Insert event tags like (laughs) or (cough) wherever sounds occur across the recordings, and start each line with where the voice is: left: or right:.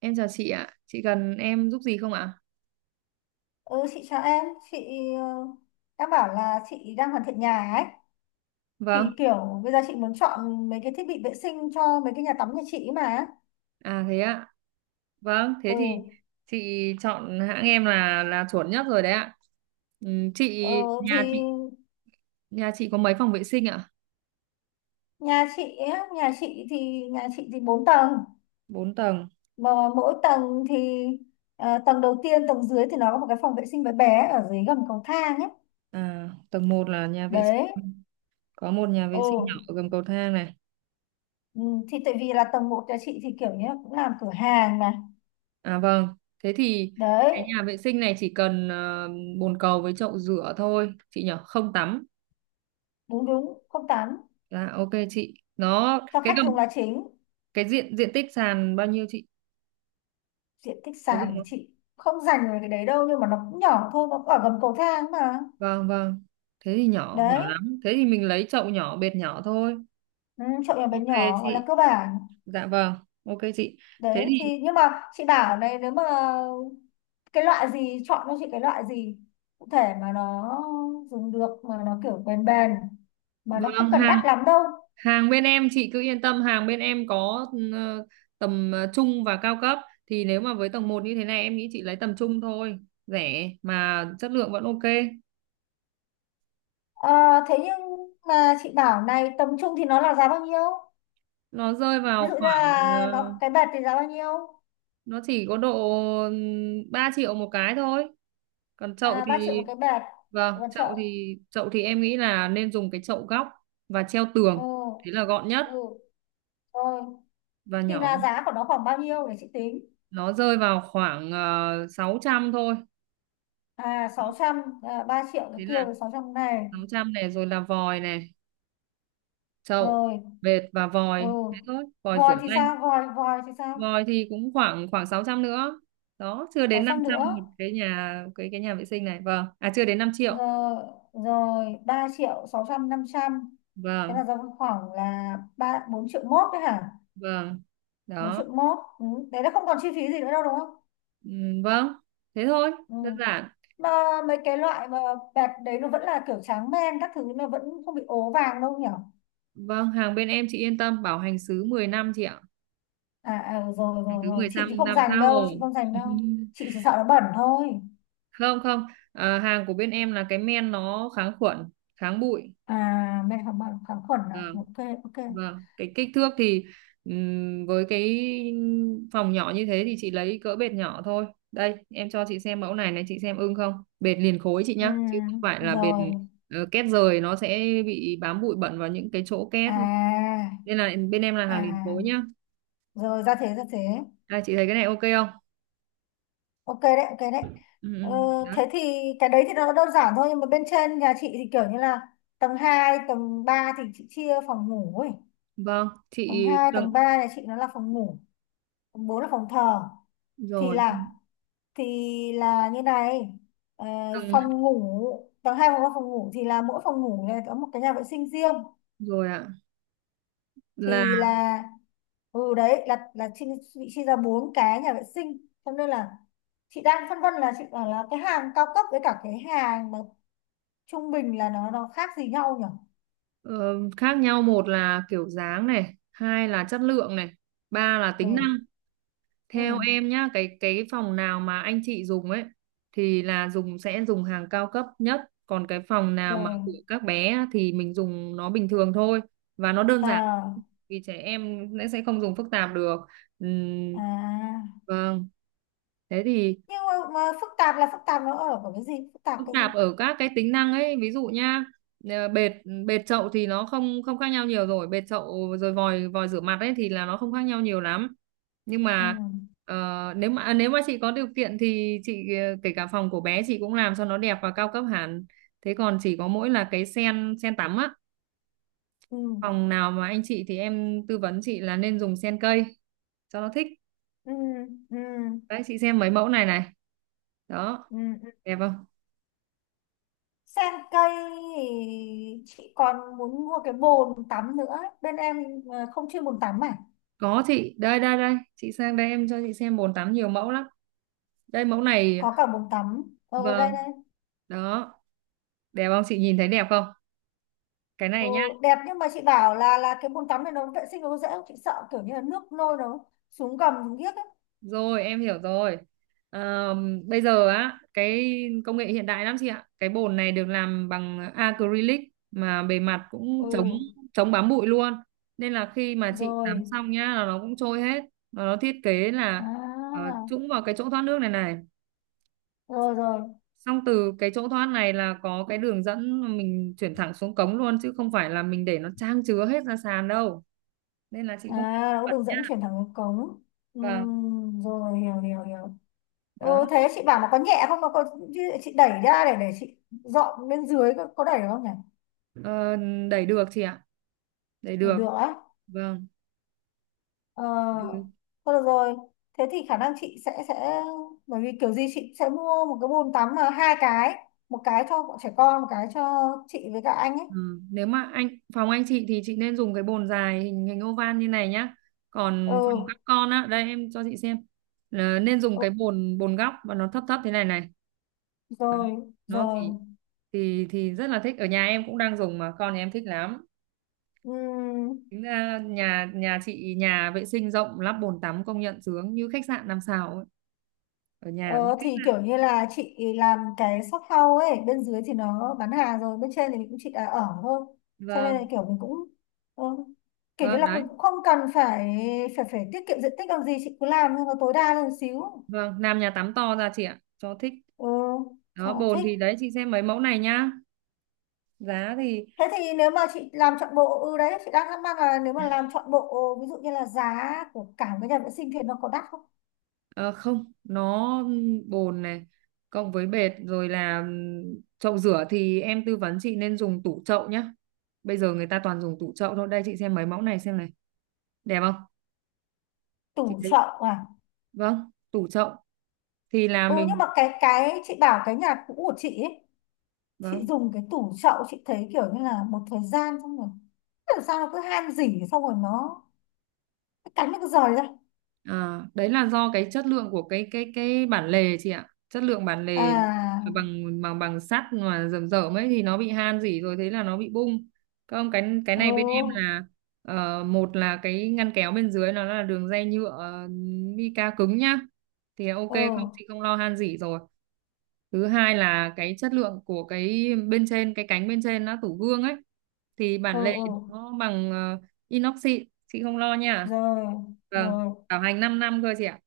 right: Em chào chị ạ, chị cần em giúp gì không ạ?
left: Ừ, chị chào em, chị đã bảo là chị đang hoàn thiện nhà ấy thì
right: Vâng,
left: kiểu bây giờ chị muốn chọn mấy cái thiết bị vệ sinh cho mấy cái nhà tắm nhà chị ấy mà.
right: à thế ạ. Vâng, thế
left: Ừ,
right: thì chị chọn hãng em là chuẩn nhất rồi đấy ạ. Ừ, chị
left: ờ,
right: nhà
left: thì
right: chị nhà chị có mấy phòng vệ sinh ạ?
left: nhà chị thì 4 tầng
right: 4 tầng.
left: mà mỗi tầng thì, tầng đầu tiên tầng dưới thì nó có một cái phòng vệ sinh bé bé ở dưới gầm cầu thang ấy.
right: À, tầng 1 là nhà vệ
left: Đấy.
right: sinh. Có một nhà
left: Ừ.
right: vệ sinh nhỏ ở gầm cầu thang này.
left: Ừ, thì tại vì là tầng 1 nhà chị thì kiểu như là cũng làm cửa hàng mà.
right: À vâng, thế thì
left: Đấy,
right: cái nhà vệ sinh này chỉ cần bồn cầu với chậu rửa thôi, chị nhỉ, không tắm.
left: đúng đúng, không tắm,
right: Dạ, ok chị. Nó
left: cho
right: cái
left: khách dùng
right: gầm
left: là chính.
right: Cái diện diện tích sàn bao nhiêu chị?
left: Diện tích
right: Có
left: sàn của
right: rộng.
left: chị không dành về cái đấy đâu, nhưng mà nó cũng nhỏ thôi, nó cũng ở gầm cầu thang mà.
right: Vâng, vâng. Thế thì nhỏ, nhỏ
left: Đấy,
right: lắm. Thế thì mình lấy chậu nhỏ, bệt nhỏ thôi.
left: ừ, chậu nhỏ bé
right: Ok
left: nhỏ gọi là
right: chị.
left: cơ bản.
right: Dạ vâng. Ok chị. Thế
left: Đấy
right: thì
left: thì nhưng mà chị bảo này, nếu mà cái loại gì chọn cho chị, cái loại gì cụ thể mà nó dùng được mà nó kiểu bền bền mà nó
right: vâng,
left: không cần
right: hàng
left: đắt lắm đâu.
right: hàng bên em chị cứ yên tâm, hàng bên em có ờ, tầm trung và cao cấp, thì nếu mà với tầng một như thế này em nghĩ chị lấy tầm trung thôi, rẻ mà chất lượng vẫn ok.
left: Ờ, thế nhưng mà chị bảo này, tầm trung thì nó là giá bao nhiêu,
right: Nó rơi
left: ví
right: vào
left: dụ như
right: khoảng
left: là nó cái bệt thì giá bao nhiêu?
right: nó chỉ có độ 3 triệu một cái thôi. Còn chậu
left: À, 3 triệu
right: thì
left: một cái bệt,
right: vâng,
left: còn
right: chậu
left: chậu.
right: thì chậu thì em nghĩ là nên dùng cái chậu góc và treo
left: Ừ,
right: tường, thế là gọn nhất
left: ừ, rồi,
right: và
left: thì là
right: nhỏ.
left: giá của nó khoảng bao nhiêu để chị tính?
right: Nó rơi vào khoảng 600 thôi.
left: À, 600 à, 3 triệu cái
right: Thế
left: kia
right: là
left: rồi 600 này
right: 600 này, rồi là vòi này, chậu
left: rồi.
right: bệt và
left: Ừ,
right: vòi thế thôi, vòi
left: vòi
right: rửa
left: thì
right: tay.
left: sao, vòi vòi thì sao?
right: Vòi thì cũng khoảng khoảng 600 nữa. Đó, chưa đến năm
left: 600
right: trăm
left: nữa,
right: một cái nhà, cái nhà vệ sinh này. Vâng, à chưa đến 5 triệu.
left: rồi, rồi, 3 triệu 600 500, thế là
right: Vâng,
left: ra khoảng là 4 triệu mốt đấy hả?
right: vâng,
left: bốn
right: đó.
left: triệu mốt ừ. Đấy là không còn chi phí gì nữa đâu, đúng không?
right: Ừ, vâng, thế thôi,
left: Ừ.
right: đơn giản.
left: Mà mấy cái loại mà bẹt đấy nó vẫn là kiểu tráng men các thứ, nó vẫn không bị ố vàng đâu nhỉ?
right: Vâng, hàng bên em chị yên tâm, bảo hành xứ 10 năm chị ạ.
left: À, à rồi,
right: Hàng
left: rồi
right: thứ
left: rồi chị thì
right: 15
left: không
right: năm
left: dành
right: tha
left: đâu,
right: hồ.
left: chị không dành
right: (laughs)
left: đâu, chị chỉ sợ nó bẩn thôi.
right: Không, không, à, hàng của bên em là cái men nó kháng khuẩn, kháng bụi.
left: À, men kháng bẩn kháng khuẩn à,
right: Vâng,
left: ok, ok.
right: vâng. Cái kích thước thì với cái phòng nhỏ như thế thì chị lấy cỡ bệt nhỏ thôi. Đây, em cho chị xem mẫu này này, chị xem ưng không? Bệt liền khối chị
left: Ừ,
right: nhá, chứ không phải là bệt
left: rồi.
right: két rời, nó sẽ bị bám bụi bẩn vào những cái chỗ két.
left: À,
right: Nên là bên em là hàng liền
left: à
right: khối nhá.
left: rồi, ra thế, ra thế.
right: Đây, chị thấy cái này ok không?
left: Ok đấy, ok đấy.
right: Ừ,
left: Ừ,
right: ừ, đó.
left: thế thì cái đấy thì nó đơn giản thôi, nhưng mà bên trên nhà chị thì kiểu như là tầng 2 tầng 3 thì chị chia phòng ngủ ấy.
right: Vâng,
left: Tầng
right: chị
left: 2 tầng 3 nhà chị nó là phòng ngủ, tầng 4 là phòng thờ. Thì
right: rồi,
left: là, thì là như này, ờ,
right: từng
left: phòng ngủ tầng 2 có phòng ngủ thì là mỗi phòng ngủ này có một cái nhà vệ sinh riêng.
right: rồi ạ. Là
left: Thì là, ừ, đấy là bị chia ra 4 cái nhà vệ sinh, cho nên là chị đang phân vân, là chị bảo là cái hàng cao cấp với cả cái hàng mà trung bình là nó khác gì nhau nhỉ?
right: ờ, khác nhau một là kiểu dáng này, hai là chất lượng này, ba là
left: Ừ.
right: tính năng.
left: Ừ.
right: Theo em nhá, cái phòng nào mà anh chị dùng ấy thì là sẽ dùng hàng cao cấp nhất, còn cái phòng nào mà của
left: Rồi.
right: các bé á thì mình dùng nó bình thường thôi và nó đơn giản,
left: À.
right: vì trẻ em sẽ không dùng phức tạp được. Ừm,
left: À,
right: vâng. Thế thì
left: nhưng mà phức tạp là phức tạp nó ở cái gì, phức tạp
right: phức
left: cái gì?
right: tạp ở các cái tính năng ấy, ví dụ nhá, bệt bệt chậu thì nó không không khác nhau nhiều, rồi bệt chậu, rồi vòi vòi rửa mặt ấy thì là nó không khác nhau nhiều lắm. Nhưng
left: Ừ.
right: mà nếu mà chị có điều kiện thì chị kể cả phòng của bé chị cũng làm cho nó đẹp và cao cấp hẳn. Thế còn chỉ có mỗi là cái sen sen tắm á,
left: Ừ.
right: phòng nào mà anh chị thì em tư vấn chị là nên dùng sen cây cho nó thích.
left: Ừ. Ừ.
right: Đấy chị xem mấy mẫu này này, đó,
left: Ừ.
right: đẹp không?
left: Sen cây thì chị còn muốn mua cái bồn tắm nữa. Bên em, không chuyên bồn tắm à?
right: Có chị, đây đây đây, chị sang đây em cho chị xem bồn tắm nhiều mẫu lắm. Đây mẫu này,
left: Có cả bồn tắm. Ừ, đây
right: vâng,
left: đây.
right: đó, đẹp không? Chị nhìn thấy đẹp không? Cái
left: Ừ,
right: này nhá,
left: đẹp nhưng mà chị bảo là cái bồn tắm này nó vệ sinh nó có dễ không? Chị sợ kiểu như là nước nôi nó xuống gầm xuống giếc ấy.
right: rồi em hiểu rồi. Ờ, Bây giờ á, cái công nghệ hiện đại lắm chị ạ. Cái bồn này được làm bằng acrylic mà bề mặt cũng
left: Ừ,
right: chống chống bám bụi luôn. Nên là khi mà chị tắm
left: rồi.
right: xong nhá là nó cũng trôi hết. Và nó thiết kế là
left: À
right: trũng vào cái chỗ thoát nước này này.
left: rồi rồi.
right: Xong từ cái chỗ thoát này là có cái đường dẫn mà mình chuyển thẳng xuống cống luôn, chứ không phải là mình để nó trang chứa hết ra sàn đâu, nên là chị
left: À,
right: không phải
left: nó có
right: bật
left: đường
right: nhá.
left: dẫn chuyển thẳng vào cống. Ừ,
right: Vâng,
left: rồi, hiểu hiểu hiểu. Ừ,
right: đó,
left: thế chị bảo nó có nhẹ không? Nó có, chị đẩy ra để chị dọn bên dưới, có đẩy được không nhỉ?
right: ờ, đẩy được chị ạ, đẩy
left: Để
right: được.
left: được á?
right: Vâng, ừ.
left: Ờ, thôi được rồi. Thế thì khả năng chị sẽ, bởi vì kiểu gì chị sẽ mua một cái bồn tắm mà 2 cái, 1 cái cho bọn trẻ con, 1 cái cho chị với cả anh ấy.
right: Ừ, nếu mà phòng anh chị thì chị nên dùng cái bồn dài hình hình oval như này nhá. Còn phòng
left: Ừ,
right: các con á, đây em cho chị xem, là nên dùng
left: ừ,
right: cái bồn bồn góc và nó thấp thấp thế này này.
left: rồi,
right: Nó
left: rồi.
right: thì rất là thích, ở nhà em cũng đang dùng mà con nhà em thích lắm.
left: Ừm,
right: Tính ra nhà nhà chị nhà vệ sinh rộng lắp bồn tắm công nhận sướng như khách sạn 5 sao ấy, ở nhà.
left: ờ, thì kiểu như là chị làm cái shop house ấy, bên dưới thì nó bán hàng rồi, bên trên thì mình cũng chỉ là ở thôi. Cho nên là
right: Vâng,
left: kiểu mình cũng, ừ, kiểu như
right: vâng
left: là
right: đấy.
left: cũng cũng không cần phải phải phải tiết kiệm diện tích làm gì, chị cứ làm nhưng mà tối đa lên một xíu.
right: Vâng, làm nhà tắm to ra chị ạ, cho thích.
left: Ừ, cho
right: Đó
left: nó
right: bồn
left: thích.
right: thì đấy chị xem mấy mẫu này nhá. Giá thì
left: Thế thì nếu mà chị làm trọn bộ, ừ, đấy chị đang thắc mắc là nếu mà làm trọn bộ, ví dụ như là giá của cả cái nhà vệ sinh thì nó có đắt không?
right: ờ, không, nó bồn này cộng với bệt, rồi là chậu rửa thì em tư vấn chị nên dùng tủ chậu nhá. Bây giờ người ta toàn dùng tủ chậu thôi. Đây chị xem mấy mẫu này xem này. Đẹp không? Chị
left: Tủ
right: thấy.
left: chậu à?
right: Vâng, tủ chậu thì là
left: Ừ, nhưng
right: mình.
left: mà cái chị bảo cái nhà cũ của chị ấy, chị
right: Vâng.
left: dùng cái tủ chậu chị thấy kiểu như là một thời gian xong rồi, làm sao nó cứ han rỉ xong rồi nó cái cánh nó cứ rời ra.
right: À, đấy là do cái chất lượng của cái bản lề chị ạ. Chất lượng bản lề
left: À.
right: bằng bằng bằng sắt mà rầm rởm ấy thì nó bị han rỉ rồi thế là nó bị bung. Không, cái này bên em
left: Ừ.
right: là một là cái ngăn kéo bên dưới nó là đường ray nhựa, mica cứng nhá. Thì ok,
left: Ừ.
right: không thì không lo han rỉ rồi. Thứ hai là cái chất lượng của cái bên trên, cái cánh bên trên nó tủ gương ấy, thì
left: Ừ.
right: bản lề
left: Ừ,
right: nó bằng inox xịn chị không lo nha.
left: rồi
right: Vâng,
left: rồi.
right: bảo hành 5 năm cơ chị ạ.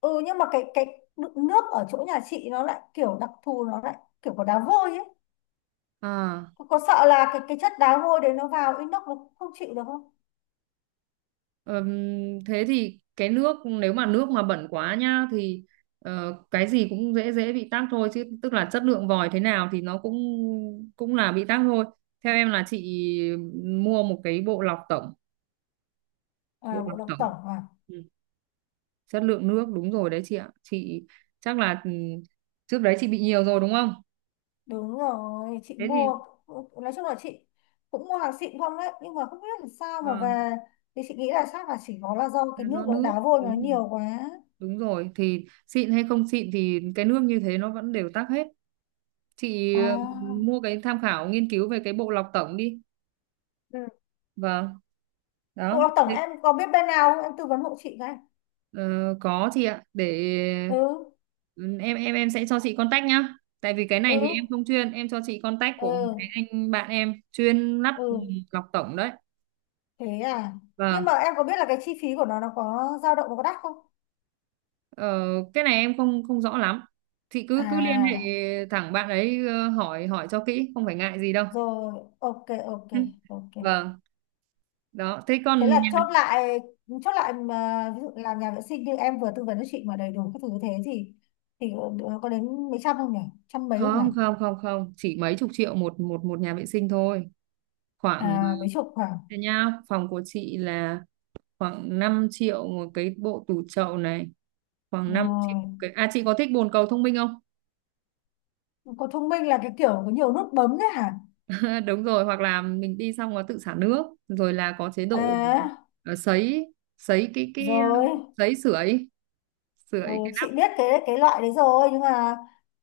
left: Ừ, nhưng mà cái đựng nước ở chỗ nhà chị nó lại kiểu đặc thù, nó lại kiểu có đá vôi ấy.
right: À,
left: Có sợ là cái chất đá vôi đấy nó vào inox nó không chịu được không?
right: thế thì cái nước, nếu mà nước mà bẩn quá nhá thì cái gì cũng dễ dễ bị tắc thôi, chứ tức là chất lượng vòi thế nào thì nó cũng cũng là bị tắc thôi. Theo em là chị mua một cái bộ lọc tổng. Bộ
left: À, bộ
right: lọc
left: độc
right: tổng.
left: tổng à?
right: Ừ. Chất lượng nước đúng rồi đấy chị ạ, chị chắc là trước đấy chị bị nhiều rồi đúng không?
left: Đúng rồi, chị
right: Thế thì
left: mua, nói chung là chị cũng mua hàng xịn không đấy, nhưng mà không biết là sao mà
right: vâng,
left: về, thì chị nghĩ là chắc là chỉ có là do cái
right: là
left: nước
right: do
left: ở
right: nước,
left: đá vôi
right: đúng
left: nó
right: rồi.
left: nhiều quá.
right: Đúng rồi, thì xịn hay không xịn thì cái nước như thế nó vẫn đều tắc hết chị. Ừ,
left: À.
right: Mua cái, tham khảo nghiên cứu về cái bộ lọc tổng đi.
left: Ừ.
right: Vâng,
left: Bộ
right: đó.
left: độc tổng em có biết bên nào không? Em tư vấn hộ chị cái.
right: Ờ, có chị ạ, để
left: Ừ,
right: ừ, em sẽ cho chị contact nhá, tại vì cái này thì em
left: ừ,
right: không chuyên, em cho chị contact
left: ừ,
right: của một cái anh bạn em chuyên lắp
left: ừ.
right: lọc tổng đấy.
left: Thế à. Nhưng
right: Vâng,
left: mà em có biết là cái chi phí của nó có dao động, nó có đắt không?
right: ờ, cái này em không không rõ lắm, thì cứ cứ liên hệ
left: À,
right: thẳng bạn ấy hỏi hỏi cho kỹ, không phải ngại gì đâu.
left: rồi, ok, ok,
right: Ừ,
left: ok.
right: vâng, đó thế
left: Thế
right: còn
left: là chốt
right: nhà-
left: lại, chốt lại mà ví dụ là nhà vệ sinh như em vừa tư vấn cho chị mà đầy đủ các thứ như thế thì có đến mấy trăm không nhỉ, trăm mấy không nhỉ?
right: Không, không, không, không, chỉ mấy chục triệu một, một nhà vệ sinh thôi. Khoảng
left: À, mấy chục, khoảng.
right: thế nha, phòng của chị là khoảng 5 triệu một cái bộ tủ chậu này, khoảng 5 triệu
left: Rồi.
right: cái. À chị có thích bồn cầu thông minh không?
left: Có thông minh là cái kiểu có nhiều nút bấm đấy hả?
right: (laughs) Đúng rồi, hoặc là mình đi xong nó tự xả nước, rồi là có chế độ
left: À,
right: sấy sấy cái
left: rồi.
right: sấy sưởi, sưởi
left: Ừ,
right: cái nắp.
left: chị biết cái loại đấy rồi, nhưng mà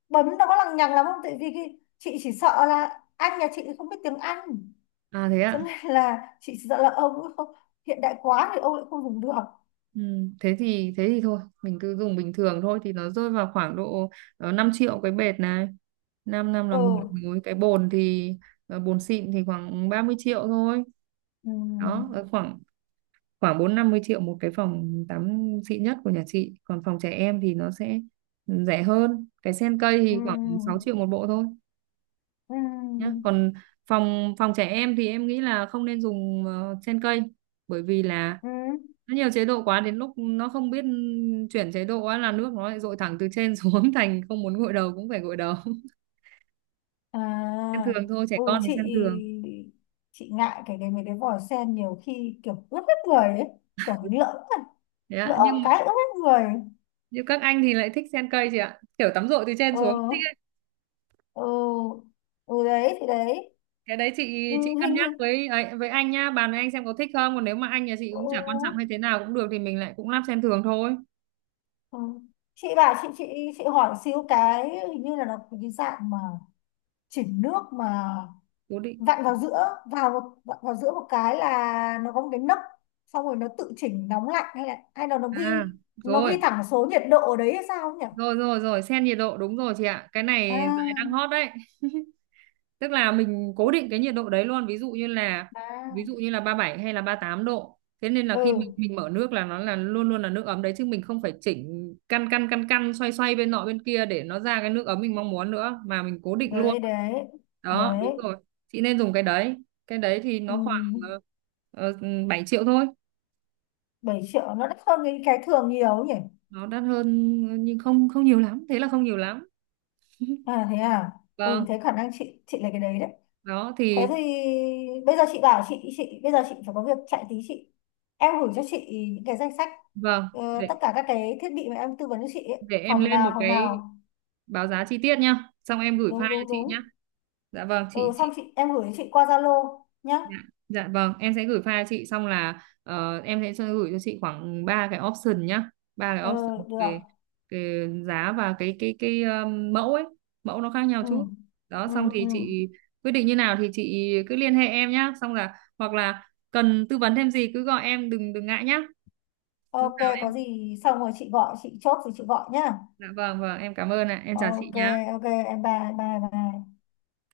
left: bấm nó có lằng nhằng lắm không, tại vì cái, chị chỉ sợ là anh nhà chị không biết tiếng Anh,
right: À thế
left: cho
right: ạ.
left: nên là chị chỉ sợ là ông ấy không, hiện đại quá thì ông lại không dùng được.
right: Ừ, thế thì thôi mình cứ dùng bình thường thôi, thì nó rơi vào khoảng độ 5 triệu cái bệt này, 5 năm là
left: Ừ,
right: 10 múi. Cái bồn thì bồn xịn thì khoảng 30 triệu thôi.
left: ừ.
right: Đó, khoảng khoảng bốn năm mươi triệu một cái phòng tắm xịn nhất của nhà chị, còn phòng trẻ em thì nó sẽ rẻ hơn. Cái sen cây
left: Ừ.
right: thì khoảng 6 triệu một bộ thôi nhá.
left: Ừ.
right: Còn phòng phòng trẻ em thì em nghĩ là không nên dùng sen cây, bởi vì là
left: Ừ.
right: nó nhiều chế độ quá, đến lúc nó không biết chuyển chế độ á là nước nó lại dội thẳng từ trên xuống, (laughs) thành không muốn gội đầu cũng phải gội đầu. (laughs) Sen
left: À.
right: thường thôi, trẻ
left: Ừ,
right: con thì
left: chị
right: sen thường
left: chị ngại cái mấy cái vòi sen nhiều khi kiểu ướt hết người ấy, kiểu mình lỡ rồi,
right: đấy ạ.
left: lỡ một cái ướt hết người.
right: Nhưng các anh thì lại thích sen cây chị ạ, kiểu tắm dội từ trên
left: Ừ.
right: xuống thích.
left: Ừ. Ừ, đấy thì đấy.
right: Cái đấy chị
left: Ừ,
right: chị cân
left: hình
right: nhắc
left: hình.
right: với ấy, với anh nhá, bàn với anh xem có thích không, còn nếu mà anh nhà chị
left: Ừ,
right: cũng chả quan trọng hay thế nào cũng được thì mình lại cũng lắp sen thường thôi.
left: ừ. Chị bảo chị chị hỏi xíu cái, hình như là nó có cái dạng mà chỉnh nước mà
right: Cố định.
left: vặn vào giữa vào một vặn vào giữa một cái là nó có một cái nấc xong rồi nó tự chỉnh nóng lạnh, hay là nó
right: À
left: ghi, nó ghi
right: rồi,
left: thẳng số nhiệt độ ở đấy hay sao nhỉ?
right: rồi, rồi, rồi, sen nhiệt độ đúng rồi chị ạ, cái này dạo này đang
left: À,
right: hot đấy. Tức là mình cố định cái nhiệt độ đấy luôn, ví dụ như là ví dụ
left: à.
right: như là 37 hay là 38 độ, thế nên là khi mình,
left: Ừ,
right: mình mở nước là nó là luôn luôn là nước ấm đấy, chứ mình không phải chỉnh căn căn căn căn, xoay xoay bên nọ bên kia để nó ra cái nước ấm mình mong muốn nữa, mà mình cố định luôn.
left: đấy đấy
right: Đó, đúng
left: đấy.
right: rồi, chị nên dùng cái đấy. Cái đấy thì
left: Ừ,
right: nó khoảng uh, 7 triệu thôi.
left: 7 triệu nó đắt hơn cái thường nhiều nhỉ?
right: Nó đắt hơn nhưng không không nhiều lắm, thế là không nhiều lắm.
left: À thế à. Ừ,
right: Vâng,
left: thế khả năng chị lấy cái đấy đấy.
right: đó
left: Thế thì
right: thì
left: bây giờ chị bảo chị bây giờ chị phải có việc chạy tí, chị, em gửi cho chị những cái danh sách,
right: vâng,
left: tất
right: để
left: cả các cái thiết bị mà em tư vấn cho chị ấy.
right: để em
left: Phòng
right: lên
left: nào
right: một
left: phòng
right: cái
left: nào.
right: báo giá chi tiết nhá, xong em gửi
left: Đúng
right: file cho
left: đúng
right: chị nhá.
left: đúng.
right: Dạ vâng
left: Ừ,
right: chị
left: xong chị, em gửi cho chị qua Zalo nhá.
right: dạ, dạ vâng em sẽ gửi file cho chị, xong là em sẽ gửi cho chị khoảng ba cái option nhá. Ba cái
left: Ừ,
right: option
left: được.
right: về giá và cái mẫu ấy, mẫu nó khác nhau
left: Ừ,
right: chút. Đó,
left: ừ,
right: xong thì
left: ừ.
right: chị quyết định như nào thì chị cứ liên hệ em nhá, xong là hoặc là cần tư vấn thêm gì cứ gọi em, đừng đừng ngại nhá. Lúc
left: Ok,
right: nào
left: có
right: em,
left: gì xong rồi chị gọi, chị chốt rồi chị gọi nhá.
right: dạ vâng, vâng em cảm ơn ạ, em chào chị
left: Ok,
right: nhá.
left: ok, em bye bye bye.